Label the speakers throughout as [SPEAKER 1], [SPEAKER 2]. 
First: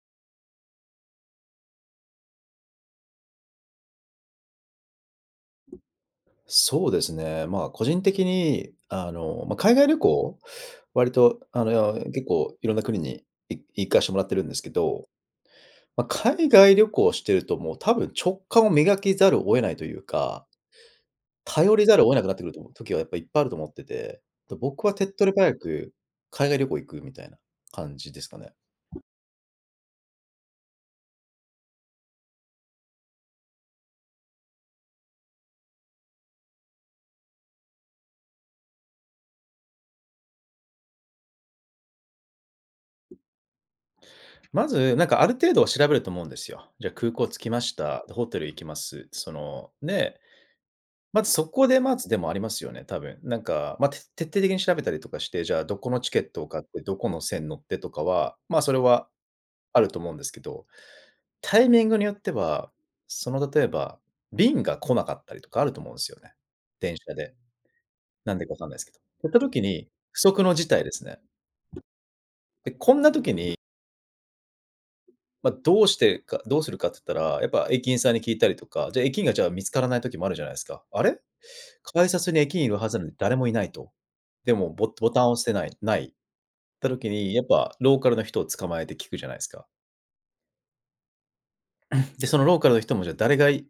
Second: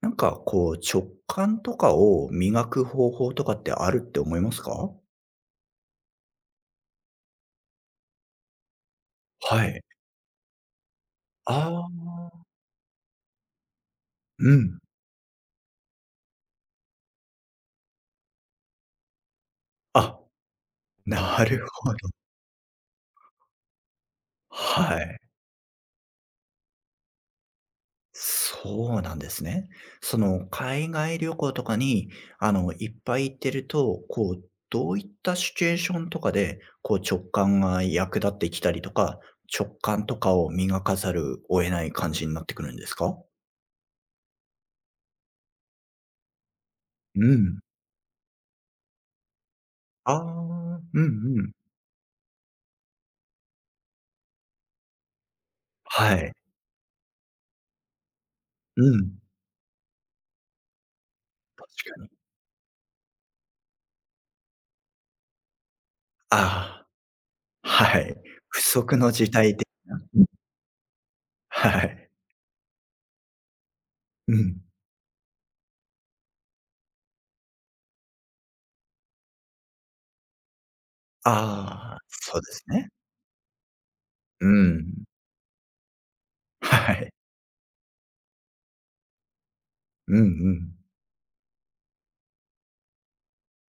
[SPEAKER 1] なんかこう、直感とかを磨く方法とかってあるって思いますか？
[SPEAKER 2] そうですね。まあ、個人的に、まあ、
[SPEAKER 1] は
[SPEAKER 2] 海
[SPEAKER 1] い。
[SPEAKER 2] 外旅行、割と、
[SPEAKER 1] ああ、
[SPEAKER 2] 結構いろんな国に行かしてもらってるん
[SPEAKER 1] う
[SPEAKER 2] ですけ
[SPEAKER 1] ん。
[SPEAKER 2] ど、まあ、海外旅行してるともう多分直感を磨きざるを得ないという
[SPEAKER 1] あ、
[SPEAKER 2] か、
[SPEAKER 1] なる
[SPEAKER 2] 頼り
[SPEAKER 1] ほ
[SPEAKER 2] ざるを
[SPEAKER 1] ど。
[SPEAKER 2] 得なくなってくると思う時はやっぱいっぱいあると思ってて、で僕は
[SPEAKER 1] は
[SPEAKER 2] 手っ
[SPEAKER 1] い。
[SPEAKER 2] 取り早く海外旅行行くみたいな感じですかね。
[SPEAKER 1] そうなんですね。その、海外旅行とかに、あの、いっぱい行ってると、こう、どういったシチュエーションとかで、こう、直感が役立ってきたりとか、直感とかを磨かざるを得ない感じになってくるんですか？
[SPEAKER 2] まず、なんかある程度は調べると思うんですよ。じゃあ空
[SPEAKER 1] う
[SPEAKER 2] 港着きま
[SPEAKER 1] ん。
[SPEAKER 2] した。でホテル行きます。その、
[SPEAKER 1] あ
[SPEAKER 2] で、
[SPEAKER 1] あ、うん
[SPEAKER 2] まず
[SPEAKER 1] う
[SPEAKER 2] そ
[SPEAKER 1] ん。
[SPEAKER 2] こでまずでもありますよね、多分。なんか、まあ、徹底的に調べたりとかして、じゃあどこのチ
[SPEAKER 1] は
[SPEAKER 2] ケッ
[SPEAKER 1] い。
[SPEAKER 2] トを買って、どこの線乗ってとかは、ま、あそれ
[SPEAKER 1] う
[SPEAKER 2] は
[SPEAKER 1] ん。
[SPEAKER 2] あると思うんですけど、タ
[SPEAKER 1] 確
[SPEAKER 2] イミング
[SPEAKER 1] か
[SPEAKER 2] に
[SPEAKER 1] に。
[SPEAKER 2] よっては、その例えば、便が来なかったりとかあると思うんですよね。
[SPEAKER 1] あ
[SPEAKER 2] 電車で。
[SPEAKER 1] あ、はい。
[SPEAKER 2] なんでかわ
[SPEAKER 1] 不
[SPEAKER 2] かんないですけど。
[SPEAKER 1] 測の
[SPEAKER 2] そうい
[SPEAKER 1] 事
[SPEAKER 2] った
[SPEAKER 1] 態
[SPEAKER 2] 時
[SPEAKER 1] 的
[SPEAKER 2] に、
[SPEAKER 1] な。
[SPEAKER 2] 不測の事態ですね。
[SPEAKER 1] はい。
[SPEAKER 2] で、こんな時に
[SPEAKER 1] うん。
[SPEAKER 2] まあ、どうしてかどうするかって言ったら、やっぱ駅員さんに聞いたりとか、じゃ、駅員がじゃあ見つからない時もあるじゃないですか。あれ？
[SPEAKER 1] ああ、
[SPEAKER 2] 改札
[SPEAKER 1] そ
[SPEAKER 2] に
[SPEAKER 1] うで
[SPEAKER 2] 駅
[SPEAKER 1] す
[SPEAKER 2] 員いるは
[SPEAKER 1] ね。
[SPEAKER 2] ずなのに誰もいないと。
[SPEAKER 1] う
[SPEAKER 2] でも、
[SPEAKER 1] ん。
[SPEAKER 2] ボタンを押してないないった
[SPEAKER 1] は
[SPEAKER 2] 時
[SPEAKER 1] い。
[SPEAKER 2] に、やっぱローカルの人を捕まえて聞くじゃないですか。
[SPEAKER 1] うんうん。
[SPEAKER 2] で、そのローカルの人もじゃあ誰が聞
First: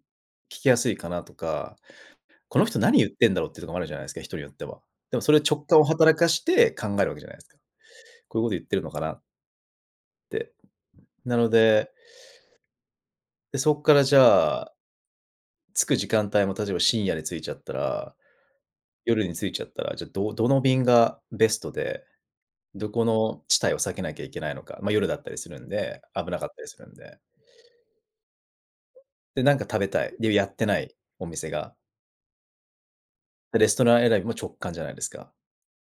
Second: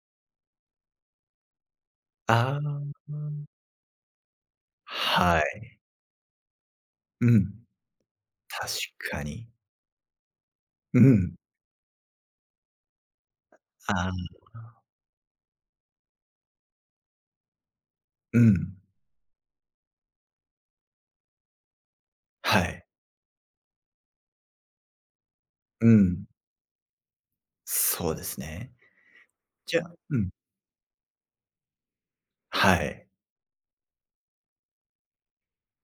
[SPEAKER 2] きやすいかなとか、こ
[SPEAKER 1] あ
[SPEAKER 2] の人何言って
[SPEAKER 1] あ、
[SPEAKER 2] んだろうっていうとこもあるじゃないですか、人によっては。でもそれ
[SPEAKER 1] は
[SPEAKER 2] 直
[SPEAKER 1] い。
[SPEAKER 2] 感を働かして考えるわけじ
[SPEAKER 1] う
[SPEAKER 2] ゃないです
[SPEAKER 1] ん。
[SPEAKER 2] か。こういうこと言って
[SPEAKER 1] 確
[SPEAKER 2] るのかなっ
[SPEAKER 1] かに。
[SPEAKER 2] て。
[SPEAKER 1] う
[SPEAKER 2] な
[SPEAKER 1] ん。
[SPEAKER 2] ので、で、そこから
[SPEAKER 1] あ
[SPEAKER 2] じ
[SPEAKER 1] あ、
[SPEAKER 2] ゃあ、着く時間帯も例えば深夜に着いちゃったら
[SPEAKER 1] うん。
[SPEAKER 2] 夜に着いちゃったら、じゃ、どの便がベストで、
[SPEAKER 1] はい。
[SPEAKER 2] どこの地帯を避けなきゃいけないのか、まあ、夜だったりするん
[SPEAKER 1] う
[SPEAKER 2] で、
[SPEAKER 1] ん。
[SPEAKER 2] 危なかったりするんで。
[SPEAKER 1] そうですね。
[SPEAKER 2] で、なんか
[SPEAKER 1] じ
[SPEAKER 2] 食
[SPEAKER 1] ゃ
[SPEAKER 2] べ
[SPEAKER 1] あ
[SPEAKER 2] たい、
[SPEAKER 1] うん。
[SPEAKER 2] で、やってないお店が、
[SPEAKER 1] はい。
[SPEAKER 2] で、レストラン選びも直感じゃないですか。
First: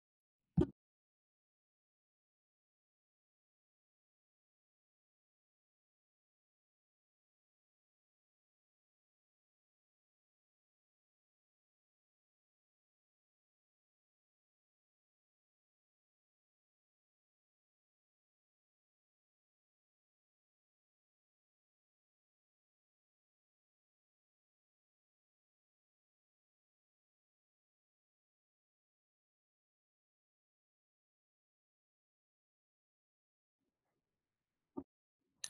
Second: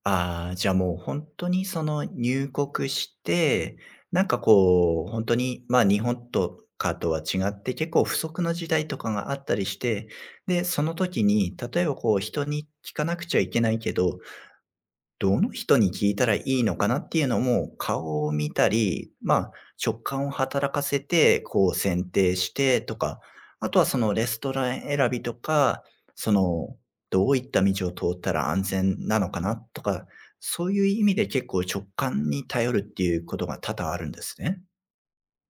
[SPEAKER 1] ああ、じゃあもう本当にその入国して、なんかこう、本当に、ま、日本とかとは違って結構不足の時代とかがあったりして、で、その時に、例えばこう人に聞かなくちゃいけないけど、どの人に聞いたらいいのかなっていうのも、顔を見たり、まあ、直感を働かせて、こう選定してとか、あとはそのレストラン選びとか、その、どういった道を通ったら安全なのかなとか、そういう意味で結構直感に頼るっていうことが多々あるんですね。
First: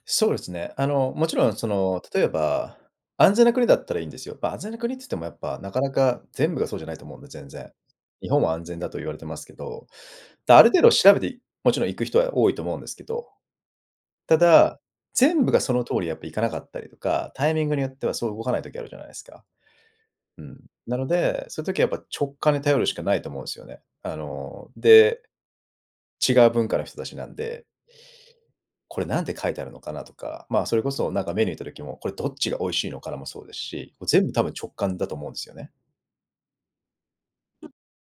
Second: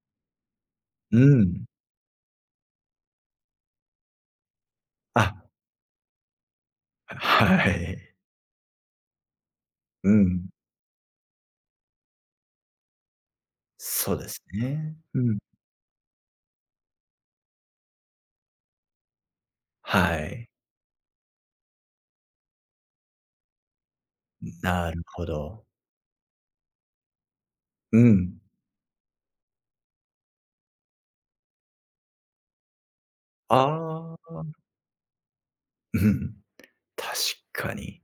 [SPEAKER 2] そうですね。
[SPEAKER 1] う
[SPEAKER 2] もちろん
[SPEAKER 1] ん。
[SPEAKER 2] その、例えば、安全な国だったらいいんですよ。まあ、安全な国って言ってもや
[SPEAKER 1] あ、
[SPEAKER 2] っぱ、なかなか全部がそうじゃないと思うんで、全
[SPEAKER 1] は
[SPEAKER 2] 然。
[SPEAKER 1] い。
[SPEAKER 2] 日本は安全だと言われてますけど、
[SPEAKER 1] うん。
[SPEAKER 2] ある程度調べて、もちろん行く人は多いと思うんですけど
[SPEAKER 1] そうで
[SPEAKER 2] た
[SPEAKER 1] す
[SPEAKER 2] だ、
[SPEAKER 1] ね。うん。
[SPEAKER 2] 全部がその通りやっぱいかなかったりとか、タイミングによってはそう動かない時あるじゃないですか。
[SPEAKER 1] は
[SPEAKER 2] う
[SPEAKER 1] い。
[SPEAKER 2] ん。なので、そういう時はやっぱ直感に頼るしかないと思うんですよね。
[SPEAKER 1] なる
[SPEAKER 2] で、
[SPEAKER 1] ほど。
[SPEAKER 2] 違う文化の人たちなんで、
[SPEAKER 1] うん。
[SPEAKER 2] これなんて書いてあるのかなとか、まあ、それこそなんかメニュー見た時も、これどっちが美味しいのかなもそうですし、
[SPEAKER 1] あ
[SPEAKER 2] 全部
[SPEAKER 1] あ。
[SPEAKER 2] 多分直感だと思うんですよね。
[SPEAKER 1] うん。確かに。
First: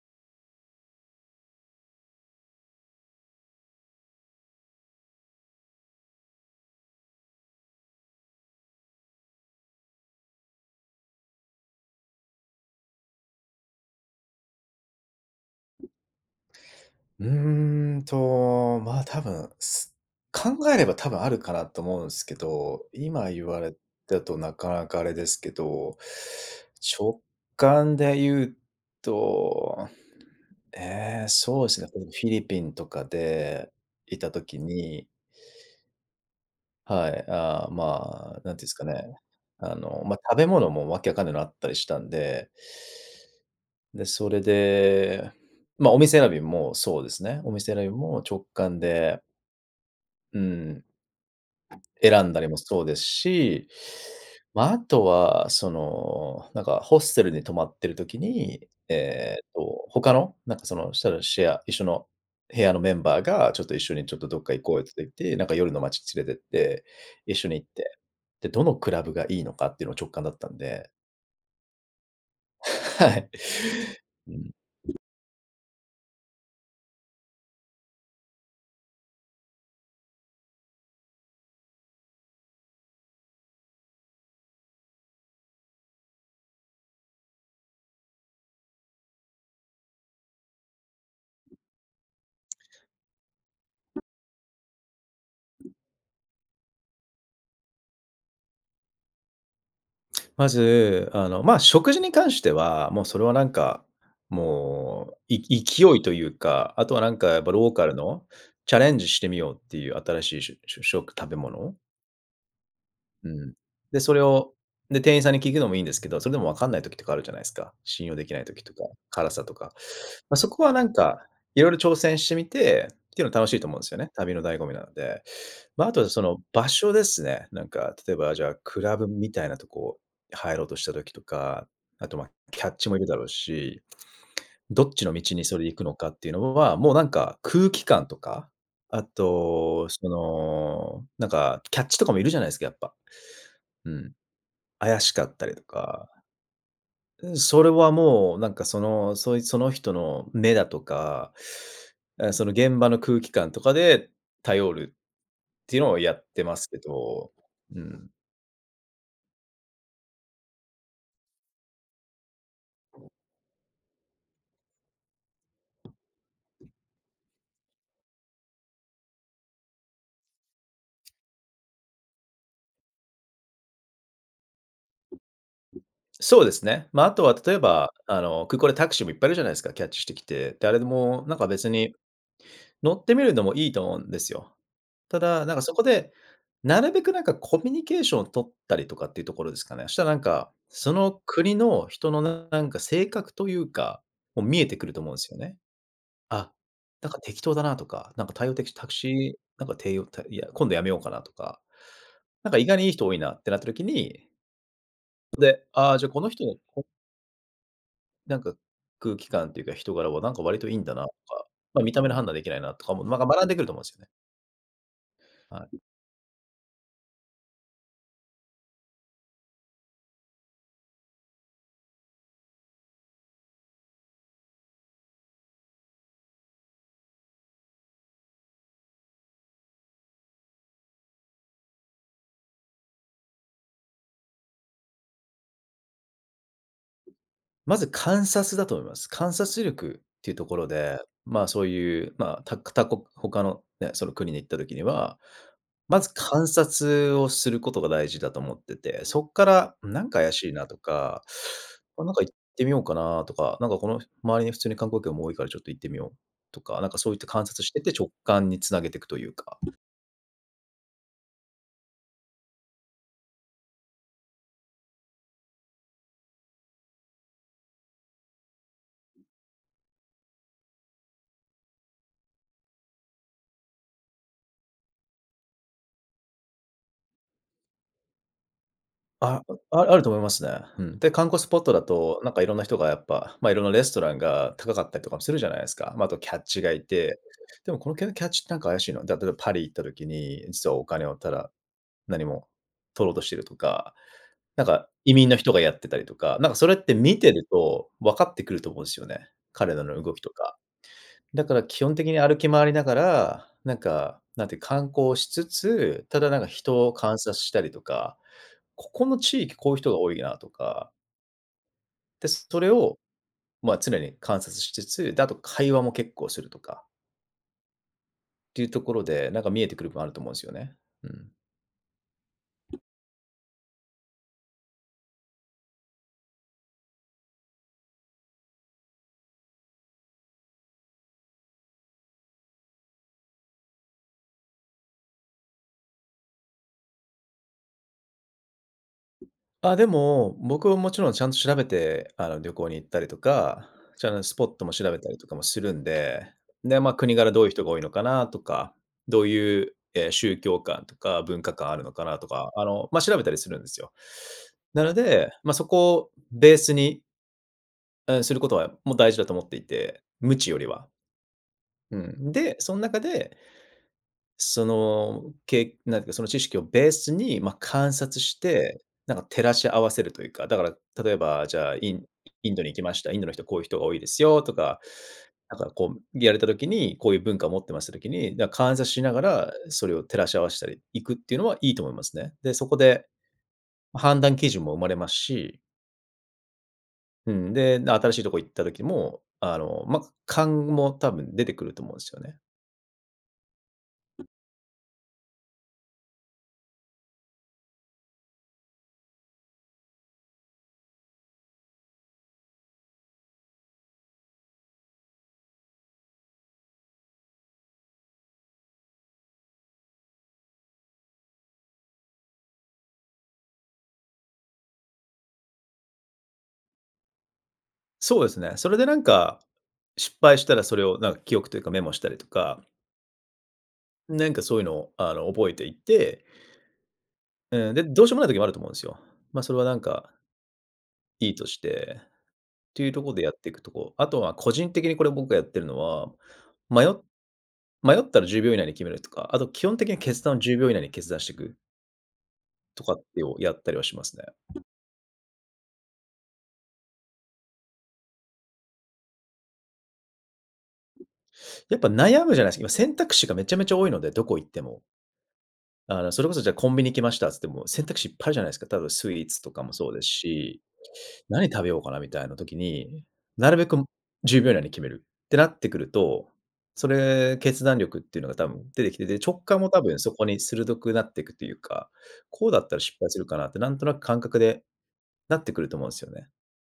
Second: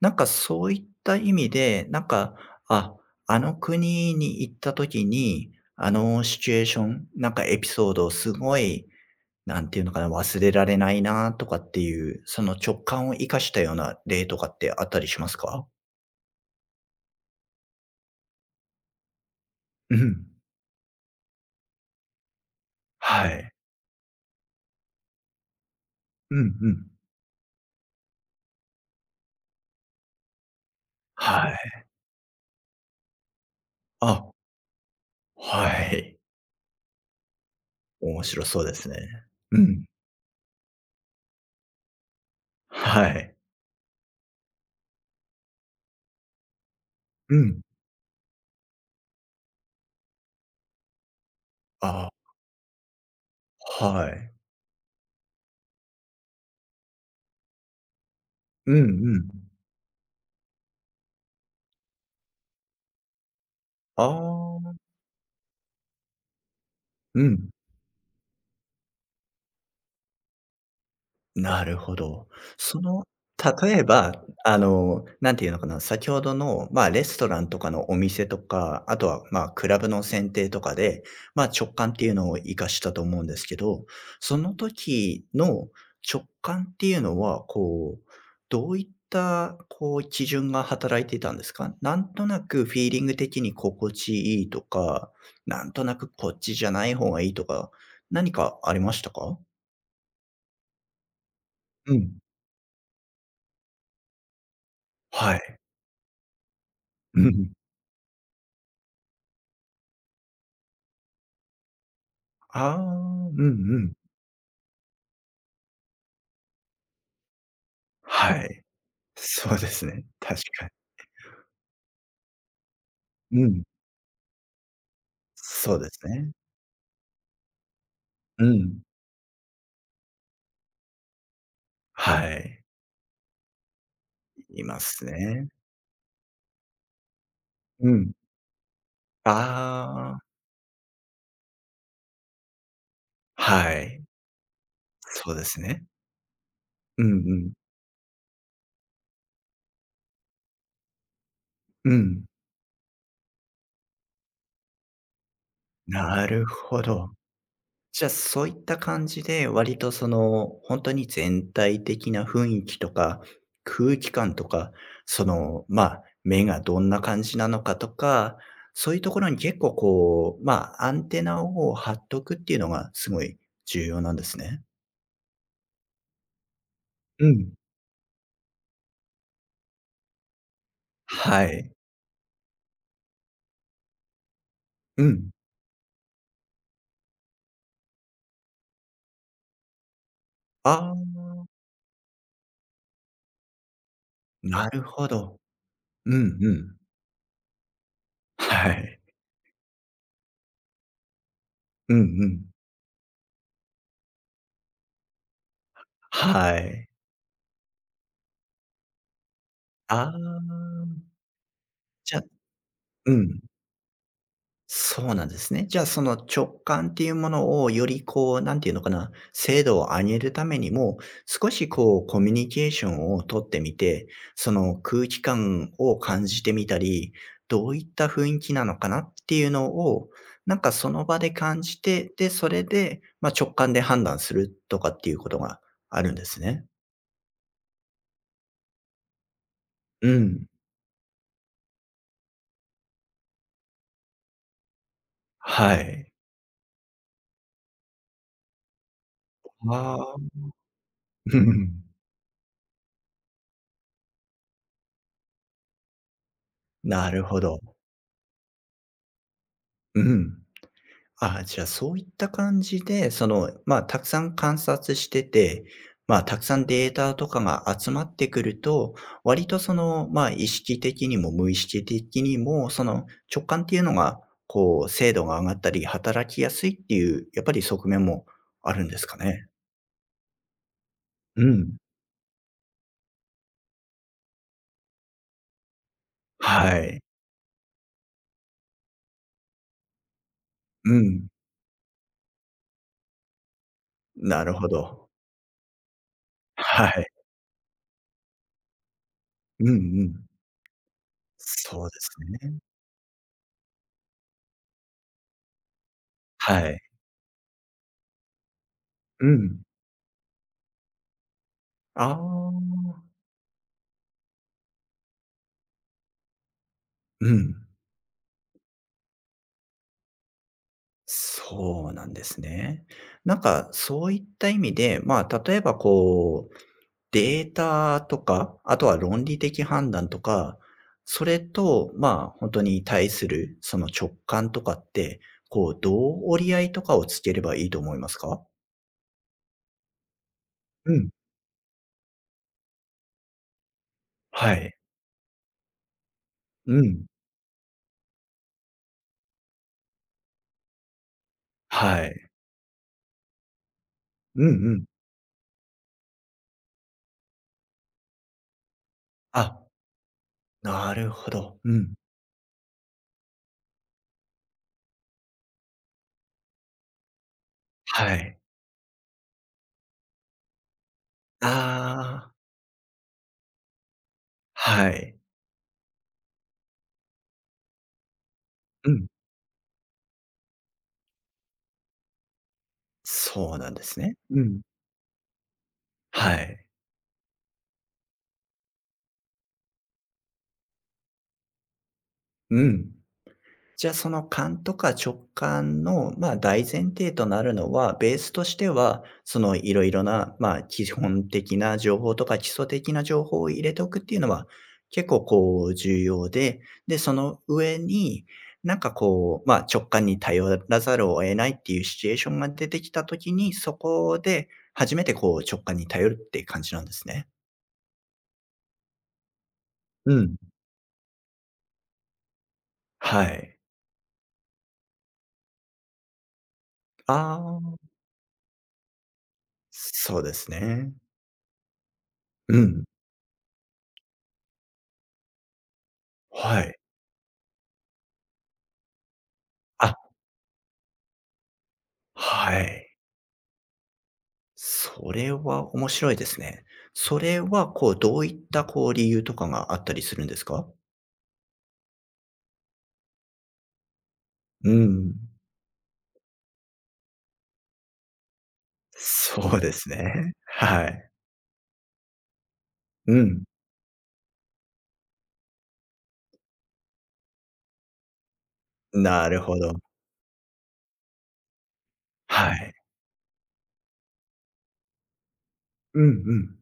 [SPEAKER 1] なんかそういった意味で、なんか、あ、あの国に行った時に、あのシチュエーション、なんかエピソードをすごい、なんていうのかな、忘れられないなとかっていう、その直感を生かしたような例とかってあったりしますか？
[SPEAKER 2] まあ、多分、
[SPEAKER 1] うん。
[SPEAKER 2] 考えれば多分あるかなと思うんですけど、
[SPEAKER 1] は
[SPEAKER 2] 今言
[SPEAKER 1] い。
[SPEAKER 2] われたとなかなかあれですけど、
[SPEAKER 1] うんうん。
[SPEAKER 2] 直感で言うと、
[SPEAKER 1] は
[SPEAKER 2] そうです
[SPEAKER 1] い。
[SPEAKER 2] ね、フィリピンとかでい
[SPEAKER 1] あ、
[SPEAKER 2] た時に、
[SPEAKER 1] はい。
[SPEAKER 2] はい、
[SPEAKER 1] 面
[SPEAKER 2] まあ、
[SPEAKER 1] 白
[SPEAKER 2] なん
[SPEAKER 1] そ
[SPEAKER 2] ていうんで
[SPEAKER 1] う
[SPEAKER 2] す
[SPEAKER 1] で
[SPEAKER 2] か
[SPEAKER 1] すね。
[SPEAKER 2] ね、
[SPEAKER 1] うん。
[SPEAKER 2] ま、食べ物もわけわかんないのあったりしたんで、
[SPEAKER 1] はい。
[SPEAKER 2] で、それで、ま、お店選びもそうです
[SPEAKER 1] う
[SPEAKER 2] ね、お
[SPEAKER 1] ん。
[SPEAKER 2] 店選びも直感でうん、
[SPEAKER 1] あ、
[SPEAKER 2] 選んだりもそうですし、
[SPEAKER 1] はい。
[SPEAKER 2] まあ、あとは、その、なんかホステルに泊まってる時に、
[SPEAKER 1] うんうん。
[SPEAKER 2] 他の、なんかその、したらシェア一緒の部屋のメンバーが、ちょっと一緒に
[SPEAKER 1] あ
[SPEAKER 2] ちょっとどっか行こ
[SPEAKER 1] あ、
[SPEAKER 2] うよって言って、なんか夜の街連れてって、
[SPEAKER 1] う
[SPEAKER 2] 一緒
[SPEAKER 1] ん。
[SPEAKER 2] に行って、で、どのクラブがいいのかっていうのを直感だったんで、
[SPEAKER 1] なるほど。そ の、
[SPEAKER 2] はい。
[SPEAKER 1] 例えば、
[SPEAKER 2] うん。
[SPEAKER 1] あの、なんていうのかな、先ほどの、まあ、レストランとかのお店とか、あとは、まあ、クラブの選定とかで、まあ、直感っていうのを活かしたと思うんですけど、その時の直感っていうのは、こう、どういった、こう、基準が働いていたんですか？なんとなくフィーリング的に心地いいとか、なんとなくこっちじゃない方がいいとか、何かありましたか？
[SPEAKER 2] まず、まあ、食
[SPEAKER 1] う
[SPEAKER 2] 事に
[SPEAKER 1] ん。
[SPEAKER 2] 関しては、もうそれはなんか、もう、
[SPEAKER 1] はい。
[SPEAKER 2] 勢いというか、あとはなん
[SPEAKER 1] う
[SPEAKER 2] かやっぱ
[SPEAKER 1] ん
[SPEAKER 2] ローカルのチャレンジしてみようっていう新しいしゅし食食べ物
[SPEAKER 1] ああ、う
[SPEAKER 2] う
[SPEAKER 1] んう
[SPEAKER 2] ん。
[SPEAKER 1] ん。
[SPEAKER 2] で、それを、で、店員さんに聞くのもいいんですけど、それでもわかんない時とかあるじゃないですか。信用できな
[SPEAKER 1] は
[SPEAKER 2] い時
[SPEAKER 1] い。
[SPEAKER 2] とか、辛さと
[SPEAKER 1] そうで
[SPEAKER 2] か。
[SPEAKER 1] すね。
[SPEAKER 2] ま、
[SPEAKER 1] 確
[SPEAKER 2] そこ
[SPEAKER 1] かに。
[SPEAKER 2] はなんか、いろいろ挑戦してみて、っていうの
[SPEAKER 1] う
[SPEAKER 2] 楽しい
[SPEAKER 1] ん。
[SPEAKER 2] と思うんですよね、旅の醍醐味なので。
[SPEAKER 1] そう
[SPEAKER 2] ま、
[SPEAKER 1] で
[SPEAKER 2] あ
[SPEAKER 1] す
[SPEAKER 2] とそ
[SPEAKER 1] ね。
[SPEAKER 2] の場所ですね。なんか、例えばじ
[SPEAKER 1] う
[SPEAKER 2] ゃあ、ク
[SPEAKER 1] ん。
[SPEAKER 2] ラブみたいなとこ入ろうとした時とか、あと、
[SPEAKER 1] は
[SPEAKER 2] ま、キ
[SPEAKER 1] い。
[SPEAKER 2] ャッチもいるだろうし、
[SPEAKER 1] いま
[SPEAKER 2] どっち
[SPEAKER 1] す
[SPEAKER 2] の道に
[SPEAKER 1] ね。
[SPEAKER 2] それ行くのかっていうのは、もうなんか空気
[SPEAKER 1] う
[SPEAKER 2] 感
[SPEAKER 1] ん。
[SPEAKER 2] とか、あと、そ
[SPEAKER 1] ああ、
[SPEAKER 2] の、なんかキャッチとかもいるじゃないですか、やっぱ。
[SPEAKER 1] は
[SPEAKER 2] う
[SPEAKER 1] い。
[SPEAKER 2] ん、怪しか
[SPEAKER 1] そ
[SPEAKER 2] っ
[SPEAKER 1] う
[SPEAKER 2] た
[SPEAKER 1] で
[SPEAKER 2] り
[SPEAKER 1] す
[SPEAKER 2] と
[SPEAKER 1] ね。
[SPEAKER 2] か、
[SPEAKER 1] うんうん。
[SPEAKER 2] それはもうなんかその、その人の目だとか、
[SPEAKER 1] うん。
[SPEAKER 2] その現場の空気感とかで頼るっていうのをやっ
[SPEAKER 1] な
[SPEAKER 2] て
[SPEAKER 1] る
[SPEAKER 2] ますけ
[SPEAKER 1] ほど。
[SPEAKER 2] ど、う
[SPEAKER 1] じゃ、
[SPEAKER 2] ん。
[SPEAKER 1] あそういった感じで、割とその、本当に全体的な雰囲気とか、空気感とか、その、まあ、目がどんな感じなのかとか、そういうところに結構こう、まあ、アンテナを張っとくっていうのがすごい重要なんですね。
[SPEAKER 2] そうですね。まあ、あと
[SPEAKER 1] う
[SPEAKER 2] は
[SPEAKER 1] ん。
[SPEAKER 2] 例えば、空港でタクシーもいっぱいいるじゃないですか、キャッチしてきて。誰でもなん
[SPEAKER 1] は
[SPEAKER 2] か別
[SPEAKER 1] い。
[SPEAKER 2] に乗ってみるのもいいと思うんですよ。
[SPEAKER 1] う
[SPEAKER 2] た
[SPEAKER 1] ん。
[SPEAKER 2] だ、なんかそこで、なるべくなんかコミュニケーションを取ったりとかっていうところですかね。そしたらなんか、そ
[SPEAKER 1] ああ、
[SPEAKER 2] の国の人のんか性格というか、もう見え
[SPEAKER 1] な
[SPEAKER 2] て
[SPEAKER 1] る
[SPEAKER 2] くると
[SPEAKER 1] ほ
[SPEAKER 2] 思うんですよ
[SPEAKER 1] ど。
[SPEAKER 2] ね。
[SPEAKER 1] うん
[SPEAKER 2] あ、
[SPEAKER 1] うん。
[SPEAKER 2] なんか適当だなとか、なんか対応
[SPEAKER 1] は
[SPEAKER 2] 的タク
[SPEAKER 1] い。
[SPEAKER 2] シー、なんか低いたいや、今度やめようかなとか、
[SPEAKER 1] うんうん。
[SPEAKER 2] なんか意外にいい人多いなってなった時に、ああ、じゃあこの
[SPEAKER 1] は
[SPEAKER 2] 人の
[SPEAKER 1] い。
[SPEAKER 2] なんか空気感というか人
[SPEAKER 1] あ
[SPEAKER 2] 柄はなんか割といい
[SPEAKER 1] あ、
[SPEAKER 2] んだなとか、まあ、見た目の
[SPEAKER 1] じゃあ
[SPEAKER 2] 判断できないなとかも、
[SPEAKER 1] う
[SPEAKER 2] なんか
[SPEAKER 1] ん。
[SPEAKER 2] 学んでくると思うんですよね。
[SPEAKER 1] そうなんですね。
[SPEAKER 2] は
[SPEAKER 1] じ
[SPEAKER 2] い。
[SPEAKER 1] ゃあ、その直感っていうものをよりこう、なんていうのかな、精度を上げるためにも、少しこう、コミュニケーションをとってみて、その空気感を感じてみたり、どういった雰囲気なのかなっていうのを、なんかその場で感じて、で、それで、まあ、直感で判断するとかっていうことがあるんですね。
[SPEAKER 2] まず観察だと思います。観察力
[SPEAKER 1] う
[SPEAKER 2] っていうと
[SPEAKER 1] ん。
[SPEAKER 2] ころで、まあ、そういう、まあ、他のね、その国に行った時には、
[SPEAKER 1] は
[SPEAKER 2] まず
[SPEAKER 1] い。
[SPEAKER 2] 観察をすることが大事だと思ってて、そっから、
[SPEAKER 1] あ
[SPEAKER 2] なんか
[SPEAKER 1] あ。
[SPEAKER 2] 怪しいなとか、
[SPEAKER 1] うん
[SPEAKER 2] なんか行ってみようかなとか、なんかこの周りに普通に観光客も多いからちょっと行ってみようとか、なんかそ
[SPEAKER 1] な
[SPEAKER 2] ういっ
[SPEAKER 1] る
[SPEAKER 2] た
[SPEAKER 1] ほ
[SPEAKER 2] 観
[SPEAKER 1] ど。
[SPEAKER 2] 察してて直感につなげていくというか。
[SPEAKER 1] うん。ああ、じゃあ、そういった感じで、その、まあ、たくさん観察してて、まあ、たくさんデータとかが集まってくると、割とその、まあ、意識的にも無意識的にも、その直感っていうのが、こう、精度が上がったり、働きやすいっていう、やっぱり側面もあるんですか
[SPEAKER 2] あ、
[SPEAKER 1] ね。
[SPEAKER 2] あると思いますね。うん。で、観光
[SPEAKER 1] う
[SPEAKER 2] スポット
[SPEAKER 1] ん。
[SPEAKER 2] だと、なんかいろんな人がやっぱ、まあ、いろんなレストランが高かったりとかもするじゃないですか。まあ、あとキャッチがい
[SPEAKER 1] はい。
[SPEAKER 2] て、でもこのキャッチってなんか怪しいのだ例えばパリ行った時に、実はお
[SPEAKER 1] う
[SPEAKER 2] 金をた
[SPEAKER 1] ん。
[SPEAKER 2] だ何も取ろうとしてるとか、
[SPEAKER 1] なる
[SPEAKER 2] なん
[SPEAKER 1] ほ
[SPEAKER 2] か
[SPEAKER 1] ど。
[SPEAKER 2] 移民の人がやってたりとか、なんかそれっ
[SPEAKER 1] は
[SPEAKER 2] て
[SPEAKER 1] い。
[SPEAKER 2] 見てると分かってくると思うんですよね、
[SPEAKER 1] うんう
[SPEAKER 2] 彼らの動き
[SPEAKER 1] ん。
[SPEAKER 2] とか。だから基
[SPEAKER 1] そう
[SPEAKER 2] 本
[SPEAKER 1] で
[SPEAKER 2] 的
[SPEAKER 1] す
[SPEAKER 2] に歩き
[SPEAKER 1] ね。
[SPEAKER 2] 回りながら、なんか、なんて観光しつつ、ただなんか
[SPEAKER 1] はい。
[SPEAKER 2] 人を観察したりとか、ここの
[SPEAKER 1] う
[SPEAKER 2] 地域
[SPEAKER 1] ん。
[SPEAKER 2] こういう人が多いなとか、
[SPEAKER 1] あ
[SPEAKER 2] で、それを、
[SPEAKER 1] あ。
[SPEAKER 2] ま、常に観察しつつ、で、あと会話も結構するとか
[SPEAKER 1] うん。
[SPEAKER 2] っていうところで、なんか見えてくる部分あると思うんですよね。うん。
[SPEAKER 1] そうなんですね。なんか、そういった意味で、まあ、例えばこう、データとか、あとは論理的判断とか、それと、まあ、本当に対するその直感とかって、こう、どう折り合いとかをつければいいと思いますか？
[SPEAKER 2] あ、でも、僕はも
[SPEAKER 1] う
[SPEAKER 2] ちろ
[SPEAKER 1] ん、
[SPEAKER 2] んちゃんと調べて、旅行に行ったりとか、ちゃんとスポ
[SPEAKER 1] は
[SPEAKER 2] ットも
[SPEAKER 1] い。
[SPEAKER 2] 調べたりとかもするんで、で、
[SPEAKER 1] う
[SPEAKER 2] まあ、
[SPEAKER 1] ん、
[SPEAKER 2] 国柄どういう人が多いのかなとか、どういう、宗教観とか文化観あるのか
[SPEAKER 1] は
[SPEAKER 2] なと
[SPEAKER 1] い。
[SPEAKER 2] か、あの、まあ、調べたりするんですよ。
[SPEAKER 1] うんう
[SPEAKER 2] な
[SPEAKER 1] ん。
[SPEAKER 2] ので、まあ、そこをベースに、うん、することはもう大事だと思って
[SPEAKER 1] あ、
[SPEAKER 2] いて、無知よりは。
[SPEAKER 1] なるほど。うん。
[SPEAKER 2] うん。で、その中でその、なんていうか、その知識をベースに、ま、観
[SPEAKER 1] は
[SPEAKER 2] 察し
[SPEAKER 1] い。
[SPEAKER 2] て、なんか照らし合わせるというか、だから例えば、じゃあ、
[SPEAKER 1] ああ、
[SPEAKER 2] インドに行きました。インドの人こういう人が多いですよとか、
[SPEAKER 1] はい。
[SPEAKER 2] なんかこうやれた時に、こういう文化を持ってますって時に、観察
[SPEAKER 1] う
[SPEAKER 2] し
[SPEAKER 1] ん。
[SPEAKER 2] ながらそれを照らし合わしたりいくっていうのはいいと思いますね。で、そこで
[SPEAKER 1] そうなんですね。
[SPEAKER 2] 判断
[SPEAKER 1] う
[SPEAKER 2] 基
[SPEAKER 1] ん。
[SPEAKER 2] 準も生まれますし、
[SPEAKER 1] はい。
[SPEAKER 2] うん、で、新しいとこ行った時も、ま、勘も多分出てくると思うんですよね。
[SPEAKER 1] うん。じゃあ、その勘とか直感の、ま、あ大前提となるのは、ベースとしては、そのいろいろな、ま、あ基本的な情報とか基礎的な情報を入れておくっていうのは、結構こう重要で、で、その上に、なんかこう、ま、あ直感に頼らざるを得ないっていうシチュエーションが出てきたときに、そこで初めてこう直感に頼るって感じなんですね。
[SPEAKER 2] そうですね。それでなんか、
[SPEAKER 1] う
[SPEAKER 2] 失
[SPEAKER 1] ん。
[SPEAKER 2] 敗したらそれをなんか記憶というかメモしたりとか、
[SPEAKER 1] はい。
[SPEAKER 2] なんかそういうのを覚えていって、
[SPEAKER 1] あ
[SPEAKER 2] うん、で、
[SPEAKER 1] あ、
[SPEAKER 2] どうしようもない時もあると思うんですよ。まあ、それはなんか
[SPEAKER 1] そうですね。
[SPEAKER 2] いいとして、っ
[SPEAKER 1] う
[SPEAKER 2] て
[SPEAKER 1] ん。
[SPEAKER 2] いうところでやっていくとこ。あとは個人的にこれ僕がやってるのは、
[SPEAKER 1] はい。
[SPEAKER 2] 迷っ迷ったら10秒以内に決めるとか、あと基本的に
[SPEAKER 1] あ
[SPEAKER 2] 決断を10秒以内に決断していく
[SPEAKER 1] は
[SPEAKER 2] と
[SPEAKER 1] い。
[SPEAKER 2] かっていうのをやったりはしますね。
[SPEAKER 1] それは面白いですね。それはこう、どういったこう理由とかがあったりするんですか？
[SPEAKER 2] やっぱ悩むじゃないですか。今選択肢がめちゃめちゃ多いので、どこ行って
[SPEAKER 1] う
[SPEAKER 2] も。
[SPEAKER 1] ん。
[SPEAKER 2] それこそじゃあコンビニ来ましたっつっても選択肢いっぱいあるじゃないですか。例えばスイーツと
[SPEAKER 1] そう
[SPEAKER 2] かも
[SPEAKER 1] です
[SPEAKER 2] そうです
[SPEAKER 1] ね。
[SPEAKER 2] し、
[SPEAKER 1] はい。
[SPEAKER 2] 何食べようかなみたいな時に、
[SPEAKER 1] うん。
[SPEAKER 2] なるべく10秒以内に決めるってなってくると、それ、決断力っていうのが多分出てきてて、
[SPEAKER 1] な
[SPEAKER 2] 直
[SPEAKER 1] るほ
[SPEAKER 2] 感も
[SPEAKER 1] ど。
[SPEAKER 2] 多分そこに鋭くなっていくというか、こう
[SPEAKER 1] は
[SPEAKER 2] だっ
[SPEAKER 1] い。
[SPEAKER 2] たら失敗するかなってなんとなく感覚でなってくると思うんで
[SPEAKER 1] う
[SPEAKER 2] す
[SPEAKER 1] ん
[SPEAKER 2] よね。
[SPEAKER 1] うん。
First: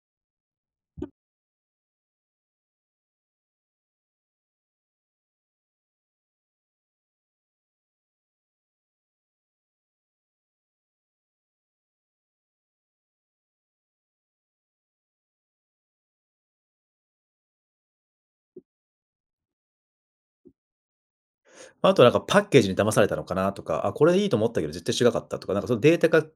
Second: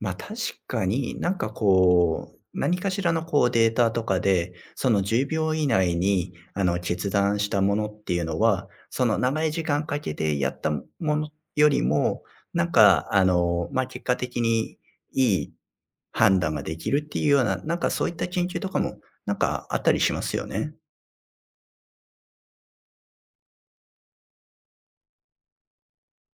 [SPEAKER 1] ま、確かに、なんかこう、何かしらのこうデータとかで、その10秒以内にあの決断したものっていうのは、その長い時間かけてやったものよりも、なんかあの、ま、結果的にいい判断ができるっていうような、なんかそういった研究とかも、なんかあったりしますよね。
[SPEAKER 2] まあとなんかパッケージに騙されたのかなとか、あ、これいいと思ったけど絶対違かったとか、なんかそのデータが重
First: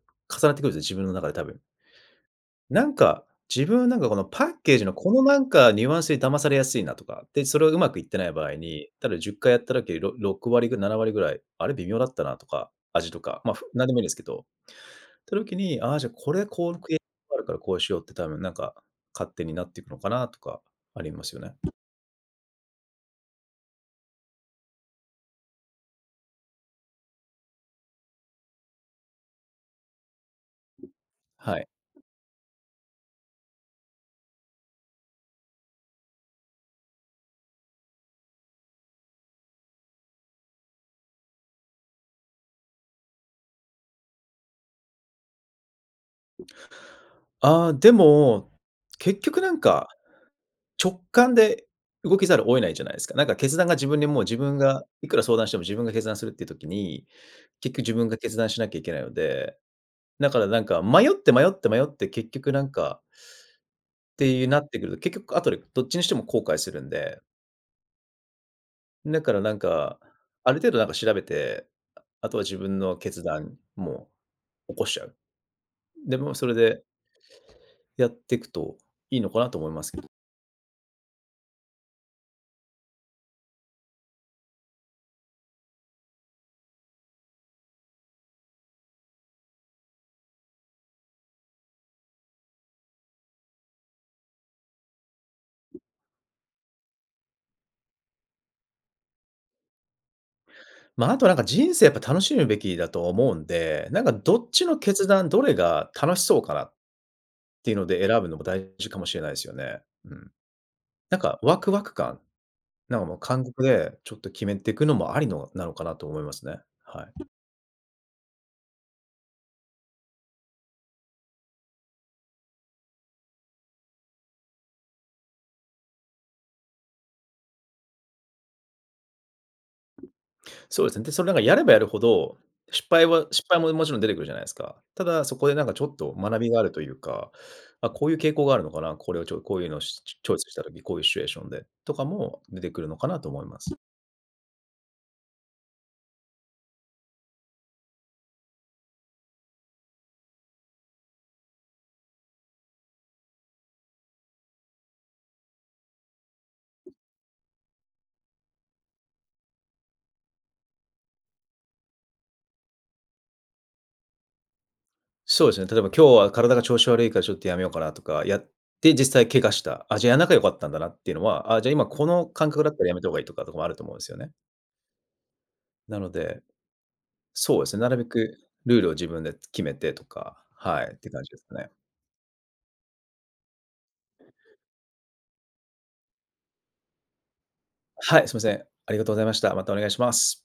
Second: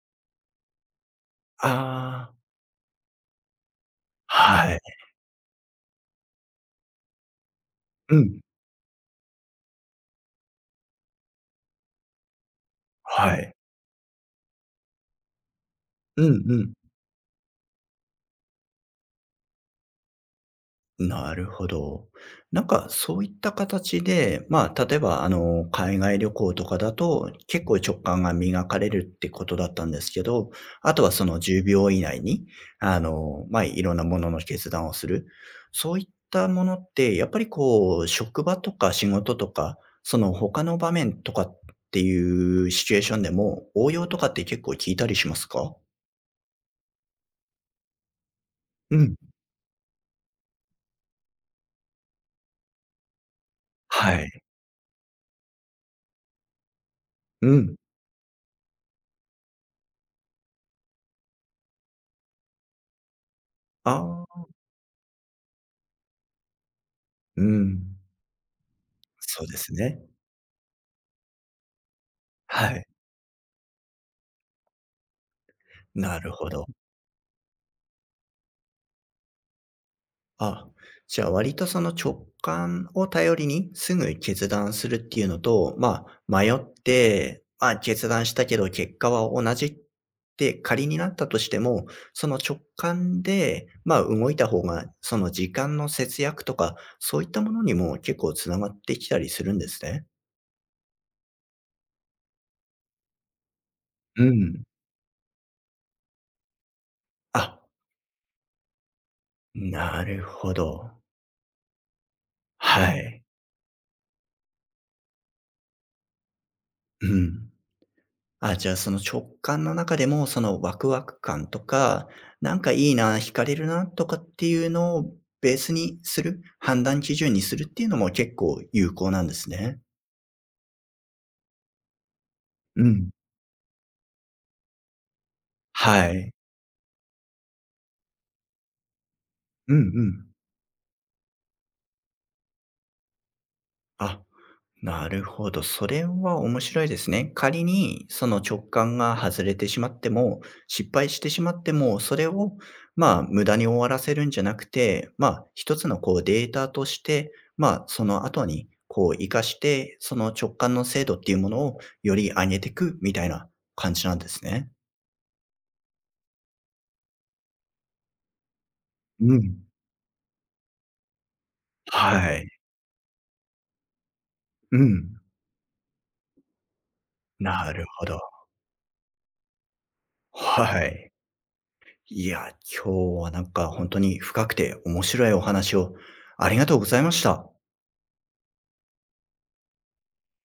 [SPEAKER 2] なってくるんですよ、自分の中で多分。
[SPEAKER 1] ああ、
[SPEAKER 2] なんか、自分はなんかこのパッ
[SPEAKER 1] は
[SPEAKER 2] ケー
[SPEAKER 1] い。
[SPEAKER 2] ジのこのなんかニュアンスに騙されやすいなとか、で、それをうまくいっ
[SPEAKER 1] う
[SPEAKER 2] てない
[SPEAKER 1] ん。
[SPEAKER 2] 場合に、ただ10回やっただけで6割7割ぐらい、あれ微妙だったなとか、味と
[SPEAKER 1] は
[SPEAKER 2] か、まあ、
[SPEAKER 1] い。
[SPEAKER 2] なんでもいいですけど、た時に、ああ、じゃあ
[SPEAKER 1] う
[SPEAKER 2] こ
[SPEAKER 1] ん
[SPEAKER 2] れ
[SPEAKER 1] う
[SPEAKER 2] こ
[SPEAKER 1] ん
[SPEAKER 2] う、あるからこうしようって多分なんか、勝手になっていくのかなとかありま
[SPEAKER 1] な
[SPEAKER 2] すよ
[SPEAKER 1] る
[SPEAKER 2] ね。
[SPEAKER 1] ほど。なんかそういった形で、まあ、例えばあの、海外旅行とかだと、結構直感が磨かれるってことだったんですけど、あとはその
[SPEAKER 2] は
[SPEAKER 1] 10
[SPEAKER 2] い。
[SPEAKER 1] 秒以内に、あの、まあ、いろんなものの決断をする。そういったものって、やっぱりこう、職場とか仕事とか、その他の場面とかっていうシチュエーションでも、応用とかって結構効いたりしますか？
[SPEAKER 2] ああ、でも、
[SPEAKER 1] うん。
[SPEAKER 2] 結局なんか直感で動きざるを得ないじゃないですか。なんか決断が自分に
[SPEAKER 1] は
[SPEAKER 2] もう自
[SPEAKER 1] い。
[SPEAKER 2] 分がいくら相談しても自分が決断するっていう時に、
[SPEAKER 1] う
[SPEAKER 2] 結
[SPEAKER 1] ん。
[SPEAKER 2] 局自分が決断しなきゃいけないので、だからなんか迷って迷って迷って結局なんかっ
[SPEAKER 1] あ
[SPEAKER 2] てい
[SPEAKER 1] あ、
[SPEAKER 2] うなってくると、結局後でどっちにしても後悔するんで、
[SPEAKER 1] うん。
[SPEAKER 2] だから
[SPEAKER 1] そう
[SPEAKER 2] な
[SPEAKER 1] で
[SPEAKER 2] ん
[SPEAKER 1] す
[SPEAKER 2] か、
[SPEAKER 1] ね。
[SPEAKER 2] ある程度なんか調べて、あとは自
[SPEAKER 1] は
[SPEAKER 2] 分
[SPEAKER 1] い。
[SPEAKER 2] の決断も起こしちゃう。で
[SPEAKER 1] なる
[SPEAKER 2] もそ
[SPEAKER 1] ほ
[SPEAKER 2] れ
[SPEAKER 1] ど。
[SPEAKER 2] でやっていくといいのかなと思いますけど。
[SPEAKER 1] あ、じゃあ割とその直感を頼りにすぐ決断するっていうのと、まあ迷って、まあ決断したけど結果は同じって仮になったとしても、その直感で、まあ動いた方がその時間の節約とか、そういったものにも結構つながってきたりするんですね。
[SPEAKER 2] まあ、あとなんか人生やっぱ楽しむべきだと思うんで、なんか
[SPEAKER 1] う
[SPEAKER 2] どっ
[SPEAKER 1] ん。
[SPEAKER 2] ちの決断、どれが楽しそうかなっ
[SPEAKER 1] あ、
[SPEAKER 2] ていうので選ぶのも大事かもしれないですよね。
[SPEAKER 1] な
[SPEAKER 2] う
[SPEAKER 1] る
[SPEAKER 2] ん。
[SPEAKER 1] ほど。
[SPEAKER 2] なんかワクワク感、
[SPEAKER 1] は
[SPEAKER 2] なんかもう
[SPEAKER 1] い。
[SPEAKER 2] 感覚でちょっと決めていくのもありのなのかなと思いますね。は
[SPEAKER 1] う
[SPEAKER 2] い。
[SPEAKER 1] ん。あ、じゃあ、その直感の中でも、そのワクワク感とか、なんかいいな、惹かれるなとかっていうのをベースにする、判断基準にするっていうのも結構有効なんですね。
[SPEAKER 2] そうですね。で、それなんかやればやるほど、
[SPEAKER 1] う
[SPEAKER 2] 失敗
[SPEAKER 1] ん。
[SPEAKER 2] は失敗ももちろん出てくるじゃないですか。ただ、そこでなんかちょっ
[SPEAKER 1] は
[SPEAKER 2] と
[SPEAKER 1] い。
[SPEAKER 2] 学びがあるというか、あ、こういう傾向があるのかな、これをちょこういう
[SPEAKER 1] う
[SPEAKER 2] の
[SPEAKER 1] ん
[SPEAKER 2] を
[SPEAKER 1] う
[SPEAKER 2] し
[SPEAKER 1] ん。
[SPEAKER 2] チョイスした時、こういうシチュエーションでとかも出てくるのかなと思います。
[SPEAKER 1] あなるほど。それは面白いですね。仮にその直感が外れてしまっても、失敗してしまっても、それをまあ無駄に終わらせるんじゃなくて、まあ一つのこうデータとして、まあその後にこう活かして、その直感の精度っていうものをより上げていくみたいな感じなんですね。
[SPEAKER 2] そうですね。例えば今日は体が調子悪いからちょっとやめようかなとか、やって実際
[SPEAKER 1] う
[SPEAKER 2] 怪我し
[SPEAKER 1] ん。
[SPEAKER 2] た。あ、じゃあや良なきゃよかったんだなっていうのは、あ、じゃあ今この
[SPEAKER 1] はい。
[SPEAKER 2] 感覚だったらやめた方がいいとかとかもあると思うんですよね。
[SPEAKER 1] うん。
[SPEAKER 2] なので、そうで
[SPEAKER 1] な
[SPEAKER 2] すね、
[SPEAKER 1] る
[SPEAKER 2] なる
[SPEAKER 1] ほ
[SPEAKER 2] べ
[SPEAKER 1] ど。
[SPEAKER 2] くルールを自分で決めてとか、は
[SPEAKER 1] は
[SPEAKER 2] い、って
[SPEAKER 1] い。
[SPEAKER 2] 感じですかね。
[SPEAKER 1] いや、今日はなんか本当に深くて面白いお話をありがとうございました。
[SPEAKER 2] はい、すいません。ありがとうございました。またお願いします。